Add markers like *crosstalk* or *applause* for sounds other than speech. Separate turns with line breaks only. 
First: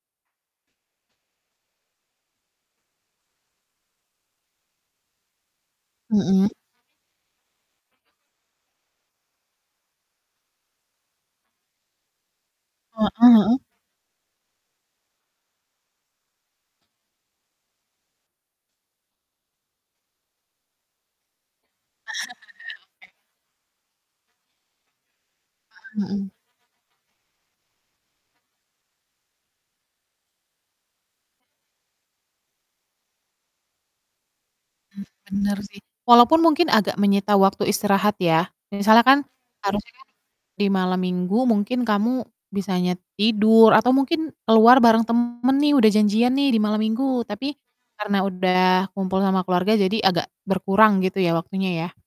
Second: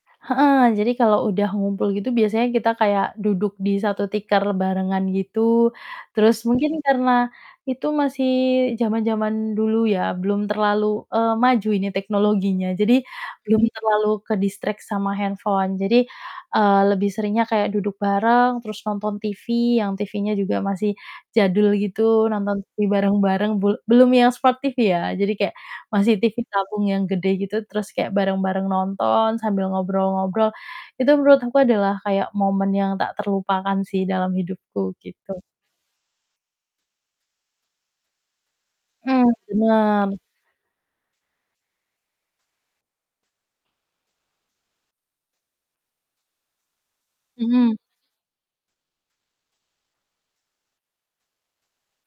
Heeh, jadi kalau udah ngumpul gitu biasanya kita kayak duduk di satu tikar barengan gitu. Terus
Hmm.
mungkin karena itu masih zaman-zaman dulu ya belum terlalu, eee, maju ini teknologinya. Jadi
Heeh heeh.
belum terlalu ke-distract sama handphone. Jadi, eee, lebih seringnya kayak duduk bareng terus nonton TV, yang TV-nya juga masih jadul gitu nonton TV
*chuckles* Oke.
bareng-bareng bul belum yang Smart TV, ya. Jadi kayak
Hmm
masih
hmm.
TV tabung yang gede gitu terus kayak bareng-bareng nonton sambil ngobrol-ngobrol. Itu menurut aku adalah kayak momen yang tak terlupakan sih dalam hidupku
Hmm,
gitu.
bener sih. Walaupun mungkin agak menyita waktu istirahat ya misalnya kan
Hmm,
harusnya kan
bener.
di malam minggu mungkin kamu bisanya t tidur atau mungkin keluar bareng temen nih udah janjian nih di malam minggu tapi
Hmm.
karena udah kumpul sama keluarga jadi agak berkurang gitu ya, waktunya, ya.